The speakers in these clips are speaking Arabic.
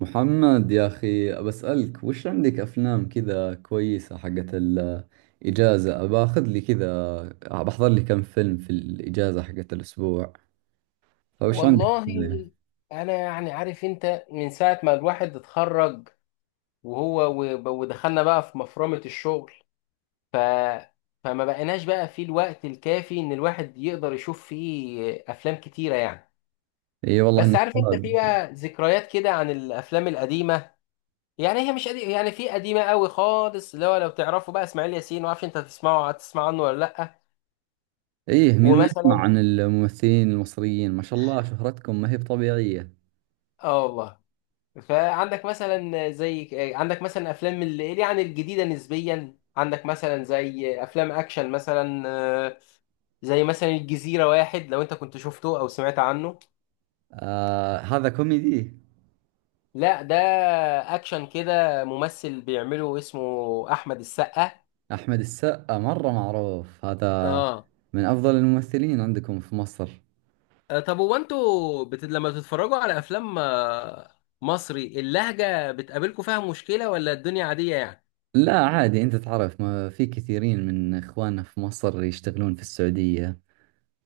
محمد يا أخي بسألك وش عندك أفلام كذا كويسة حقت الإجازة؟ باخذ لي كذا، بحضر لي كم فيلم في الإجازة حقت الأسبوع. فوش عندك والله، أفلام؟ انا يعني عارف انت من ساعه ما الواحد اتخرج وهو ودخلنا بقى في مفرمه الشغل. ف فما بقيناش بقى في الوقت الكافي ان الواحد يقدر يشوف فيه افلام كتيره يعني. إي والله بس إنك عارف انت، في شاب. بقى ذكريات كده عن الافلام القديمه. يعني هي مش قديمه، يعني في قديمه قوي خالص، اللي هو لو تعرفوا بقى اسماعيل ياسين، ما اعرفش انت هتسمعه، هتسمع عنه ولا لا؟ إيه، مين ما يسمع ومثلا... عن الممثلين المصريين؟ ما شاء الله، شهرتكم ما هي بطبيعية. اه والله. فعندك مثلا زي عندك مثلا افلام اللي يعني الجديده نسبيا، عندك مثلا زي افلام اكشن مثلا، زي مثلا الجزيره، واحد لو انت كنت شفته او سمعت عنه. آه، هذا كوميدي. لا، ده اكشن كده، ممثل بيعمله اسمه احمد السقا. أحمد السقا مرة معروف هذا، اه. من أفضل الممثلين عندكم في مصر. طب هو انتوا لما بتتفرجوا على افلام مصري اللهجه، بتقابلكم فيها مشكله ولا الدنيا عاديه يعني؟ لا عادي، انت تعرف ما في كثيرين من اخواننا في مصر يشتغلون في السعودية،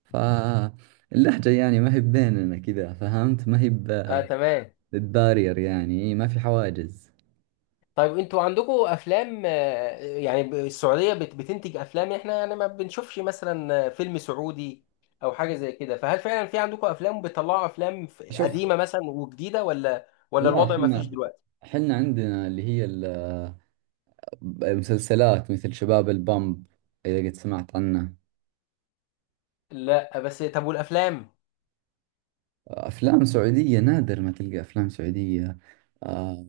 فاللهجة يعني ما هي بيننا كذا، فهمت؟ ما هي اه تمام. ببارير، يعني ما في حواجز. طيب انتوا عندكم افلام، يعني السعوديه بتنتج افلام؟ احنا يعني ما بنشوفش مثلا فيلم سعودي او حاجه زي كده، فهل فعلا في عندكم افلام، بتطلعوا افلام شوف، قديمه مثلا وجديده، ولا لا الوضع ما فيش حنا، دلوقتي؟ حنا عندنا مسلسلات مثل شباب البامب، إذا قد سمعت عنه. لا بس طب، والافلام؟ أفلام سعودية نادر ما تلقى أفلام سعودية. آه،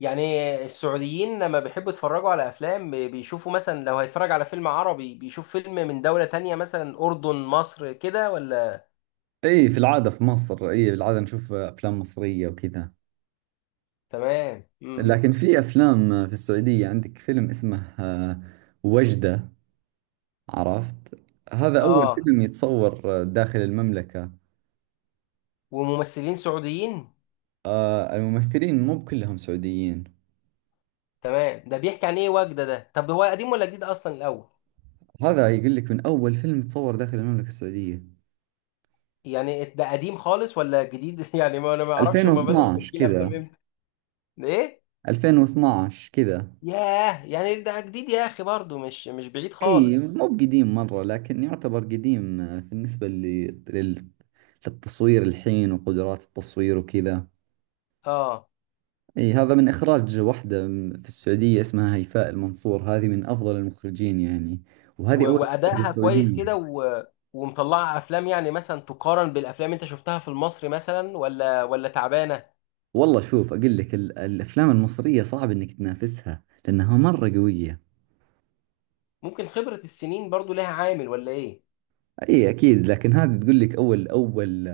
يعني السعوديين لما بيحبوا يتفرجوا على افلام بيشوفوا مثلا، لو هيتفرج على فيلم عربي بيشوف فيلم من دوله تانية، مثلا اردن، مصر كده، ولا؟ إي في العادة في مصر، إي في العادة نشوف أفلام مصرية وكذا. تمام لكن في افلام في السعوديه، عندك فيلم اسمه وجده، عرفت؟ هذا اول اه. فيلم يتصور داخل المملكه. وممثلين سعوديين. آه، الممثلين مو كلهم سعوديين. تمام، ده بيحكي عن ايه وجدة ده؟ طب هو قديم ولا جديد اصلا الاول؟ هذا يقول لك من اول فيلم تصور داخل المملكه السعوديه، يعني ده قديم خالص ولا جديد يعني، ما انا ما اعرفش هما بدأوا 2012 تمثيل افلام كذا. امتى. ده ايه؟ 2012 كذا. ياه، يعني ده جديد يا اخي، برضه مش بعيد اي خالص. مو بقديم مره، لكن يعتبر قديم بالنسبه للتصوير الحين وقدرات التصوير وكذا. اه، اي هذا من اخراج واحدة في السعودية، اسمها هيفاء المنصور، هذه من افضل المخرجين يعني. و... وهذه اول مخرجة وادائها كويس سعودية. كده. ومطلعه افلام يعني، مثلا تقارن بالافلام اللي انت شفتها في المصري مثلا، ولا تعبانه؟ والله شوف، اقول لك الافلام المصرية صعب انك تنافسها لانها مرة قوية. ممكن خبرة السنين برضو لها عامل ولا ايه؟ اي اكيد، لكن هذه تقول لك اول، اول،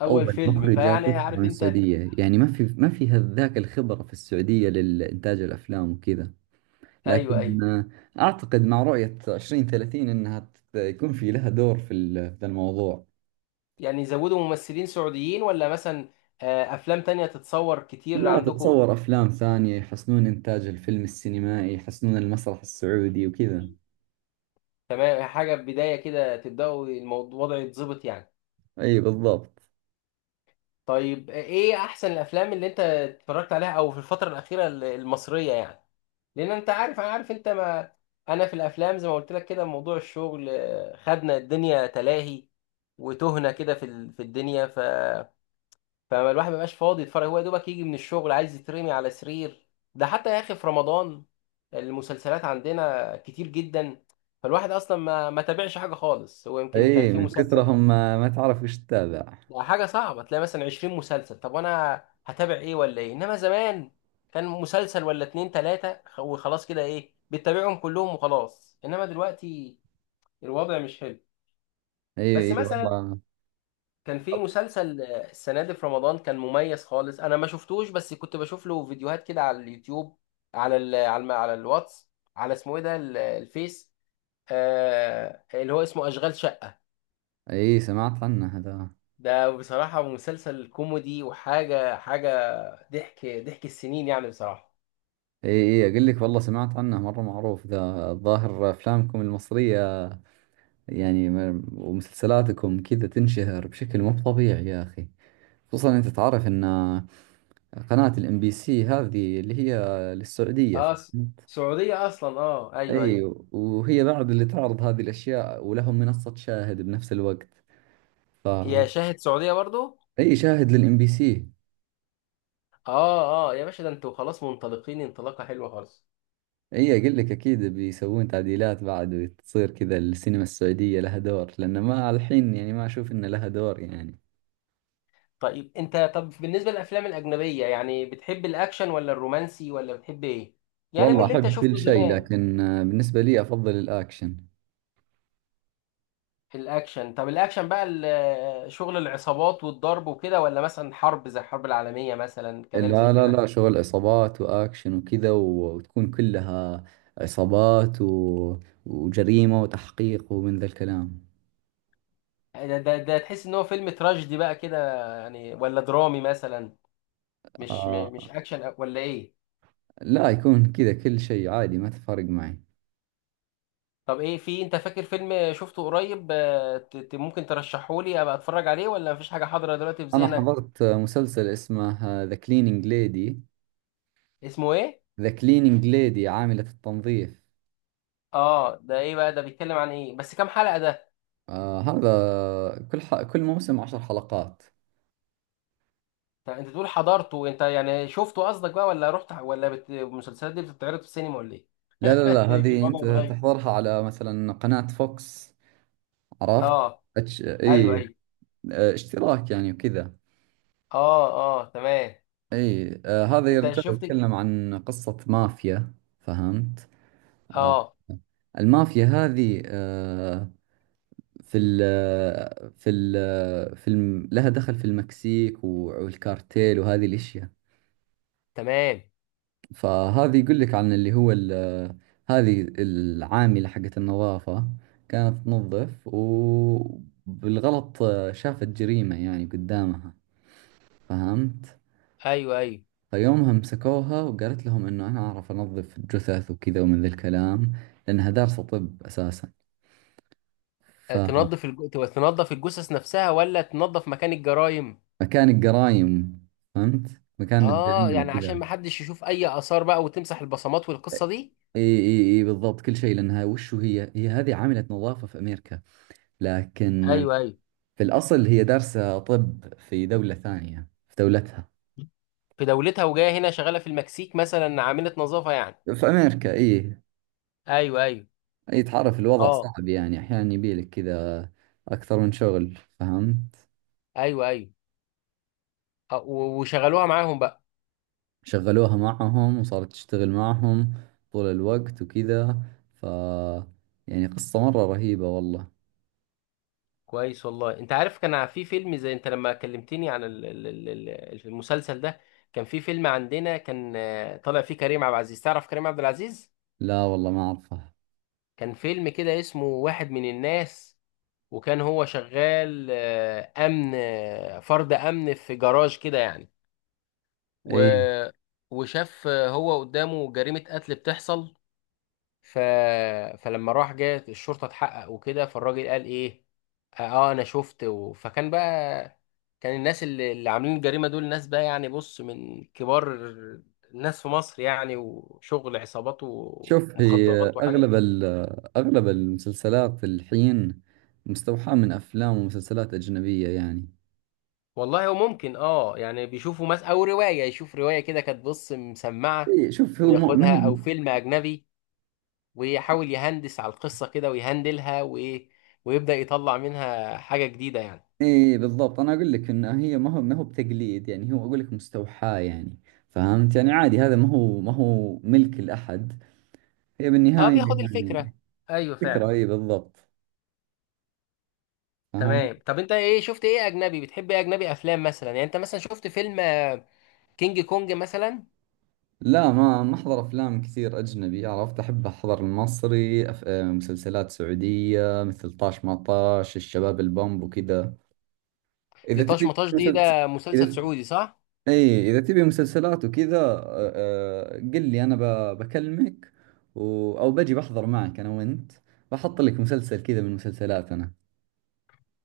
اول اول فيلم، مخرجة فيعني تطلع عارف من انت. السعودية، يعني ما في ذاك الخبرة في السعودية للانتاج الافلام وكذا. ايوه ايوه. لكن آه، اعتقد مع رؤية 2030 انها يكون في لها دور في في الموضوع. يعني يزودوا ممثلين سعوديين ولا مثلا افلام تانية تتصور كتير لا عندكم؟ تتصور أفلام ثانية، يحسنون إنتاج الفيلم السينمائي، يحسنون المسرح السعودي وكذا. تمام، حاجة بداية كده، تبدأوا الموضوع، الوضع يتظبط يعني. أي بالضبط. طيب ايه احسن الافلام اللي انت اتفرجت عليها او في الفترة الأخيرة المصرية يعني؟ لان انت عارف، انا عارف انت ما... انا في الافلام زي ما قلت لك كده، موضوع الشغل خدنا، الدنيا تلاهي وتهنا كده في في الدنيا، فالواحد ما بقاش فاضي يتفرج، هو يا دوبك يجي من الشغل عايز يترمي على سرير. ده حتى يا اخي في رمضان، المسلسلات عندنا كتير جدا، فالواحد اصلا ما تابعش حاجه خالص، هو يمكن كان أي في من مسلسل. كثرهم ما تعرف وش تتابع. ده حاجه صعبه، تلاقي مثلا 20 مسلسل، طب وانا هتابع ايه ولا ايه؟ انما زمان كان مسلسل ولا اتنين تلاته، وخلاص كده، ايه، بتتابعهم كلهم وخلاص، انما دلوقتي الوضع مش حلو. أي بس أي مثلا والله. كان في مسلسل السنة دي في رمضان، كان مميز خالص، أنا ما شفتوش بس كنت بشوف له فيديوهات كده على اليوتيوب، على الواتس، على، اسمه إيه ده الفيس، آه اللي هو اسمه أشغال شقة. أي سمعت عنه هذا. ده بصراحة مسلسل كوميدي، وحاجة حاجة، ضحك ضحك السنين يعني بصراحة. أي أي، أقول لك والله سمعت عنه، مرة معروف ذا، الظاهر أفلامكم المصرية يعني ومسلسلاتكم كذا تنشهر بشكل مو طبيعي يا أخي. خصوصا أنت تعرف أن قناة الإم بي سي هذه اللي هي للسعودية. اه، سعودية أصلا، اه أيوه أيوه. ايوه، وهي بعد اللي تعرض هذه الاشياء، ولهم منصة شاهد بنفس الوقت. ف هي شاهد سعودية برضو؟ اي شاهد للام بي سي. اه اه يا باشا، ده انتوا خلاص منطلقين انطلاقة حلوة خالص. اي اقول لك اكيد بيسوون تعديلات بعد وتصير كذا، السينما السعودية لها دور، لان ما الحين يعني ما اشوف ان لها دور يعني. طيب انت، طب بالنسبه للافلام الاجنبيه، يعني بتحب الاكشن ولا الرومانسي ولا بتحب ايه؟ يعني من والله اللي انت احب كل شفته شيء، زمان. لكن بالنسبة لي افضل الاكشن. في الاكشن، طب الاكشن بقى شغل العصابات والضرب وكده، ولا مثلا حرب زي الحرب العالميه مثلا، كلام زي لا لا كده؟ لا، شغل عصابات واكشن وكذا، وتكون كلها عصابات وجريمة وتحقيق ومن ذا الكلام. ده تحس ان هو فيلم تراجيدي بقى كده يعني، ولا درامي مثلا؟ مش آه. م- مش اكشن ولا ايه؟ لا يكون كذا كل شيء عادي، ما تفرق معي. طب ايه، في انت فاكر فيلم شفته قريب ممكن ترشحه لي ابقى اتفرج عليه، ولا مفيش حاجه حاضره دلوقتي في أنا ذهنك؟ حضرت مسلسل اسمه ذا كلينينج ليدي. اسمه ايه؟ ذا كلينينج ليدي، عاملة التنظيف. اه ده ايه بقى، ده بيتكلم عن ايه، بس كام حلقة ده؟ آه هذا كل موسم عشر حلقات. طب انت تقول حضرته انت، يعني شفته قصدك بقى ولا رحت، ولا المسلسلات دي بتتعرض في السينما ولا ايه؟ لا لا لا، إيه كده، هذه وضع أنت متغير. تحضرها على مثلا قناة فوكس، عرفت؟ اه ايوه إي ايوه. آه، اشتراك يعني وكذا. اه اه تمام. إي آه، هذا انت يرجع شفت. يتكلم عن قصة مافيا، فهمت؟ آه اه. المافيا هذه آه، في ال في ال في الم... لها دخل في المكسيك والكارتيل وهذه الاشياء. تمام. فهذه يقول لك عن هذه العاملة حقت النظافة كانت تنظف، وبالغلط شافت جريمة يعني قدامها، فهمت؟ ايوه ايوه. فيومها مسكوها وقالت لهم انه انا اعرف انظف جثث وكذا ومن ذا الكلام، لانها دارسة طب اساسا. فمكان تنظف تنظف الجثث نفسها ولا تنظف مكان الجرائم؟ الجرايم، فهمت؟ مكان اه، الجريمة يعني عشان وكذا. ما حدش يشوف اي اثار بقى، وتمسح البصمات والقصة دي. اي اي اي بالضبط، كل شيء، لانها وشو هي هذه عاملة نظافة في امريكا، لكن ايوه ايوه. في الاصل هي دارسة طب في دولة ثانية، في دولتها. في دولتها، وجايه هنا شغالة في المكسيك مثلا عاملة نظافة يعني؟ في امريكا اي. ايوه ايوه. اي تعرف الوضع اه. صعب يعني، احيانا يبيلك كذا اكثر من شغل، فهمت؟ ايوه ايوه. وشغلوها معاهم بقى. شغلوها معهم وصارت تشتغل معهم طول الوقت وكذا. ف يعني قصة مرة رهيبة والله. كويس والله. انت عارف، كان في فيلم زي، انت لما كلمتني عن المسلسل ده، كان في فيلم عندنا، كان طالع فيه كريم عبد العزيز، تعرف كريم عبد العزيز؟ لا والله ما اعرفها. كان فيلم كده اسمه واحد من الناس، وكان هو شغال امن، فرد امن في جراج كده يعني، و اي وشاف هو قدامه جريمة قتل بتحصل. ف... فلما راح، جت الشرطه اتحقق وكده، فالراجل قال ايه، اه انا شفت فكان بقى، كان الناس اللي عاملين الجريمه دول ناس بقى، يعني بص، من كبار الناس في مصر يعني، وشغل عصابات شوف، هي ومخدرات وحاجه. أغلب المسلسلات الحين مستوحاة من أفلام ومسلسلات أجنبية يعني. والله هو ممكن، اه يعني بيشوفوا مثلا او روايه، يشوف روايه كده كانت بص مسمعه إيه شوف، ما هي وياخدها، والله. او فيلم اجنبي، ويحاول يهندس على القصه كده ويهندلها وايه، ويبدا يطلع منها حاجه جديده يعني. إيه بالضبط، أنا أقول لك إن هي ما هو بتقليد يعني، هو أقول لك مستوحاة يعني، فهمت؟ يعني عادي، هذا ما هو ملك لأحد، هي اه، بالنهاية بياخد يعني الفكره، ايوه فكرة فعلا. إيه بالضبط، فهمت؟ تمام. طب انت ايه، شفت ايه اجنبي، بتحب ايه اجنبي، افلام مثلا يعني؟ انت مثلا شفت فيلم كينج كونج مثلا؟ لا ما أحضر أفلام كثير أجنبي، عرفت؟ أحب أحضر المصري، أف... آه، مسلسلات سعودية مثل طاش ما طاش، الشباب البومب وكذا. دي اذا طاش تبي مطاش دي، ده مسلس-، مسلسل اذا سعودي صح؟ اي اذا تبي مسلسلات وكذا، قل لي انا بكلمك او بجي بحضر معك انا وانت، بحط لك مسلسل كذا من مسلسلاتنا.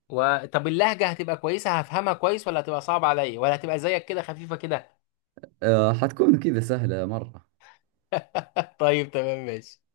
طب اللهجه هتبقى كويسه هفهمها كويس، ولا هتبقى صعبه عليا، ولا هتبقى زيك كده خفيفه كده؟ آه، حتكون كذا سهلة مرة. طيب تمام، ماشي.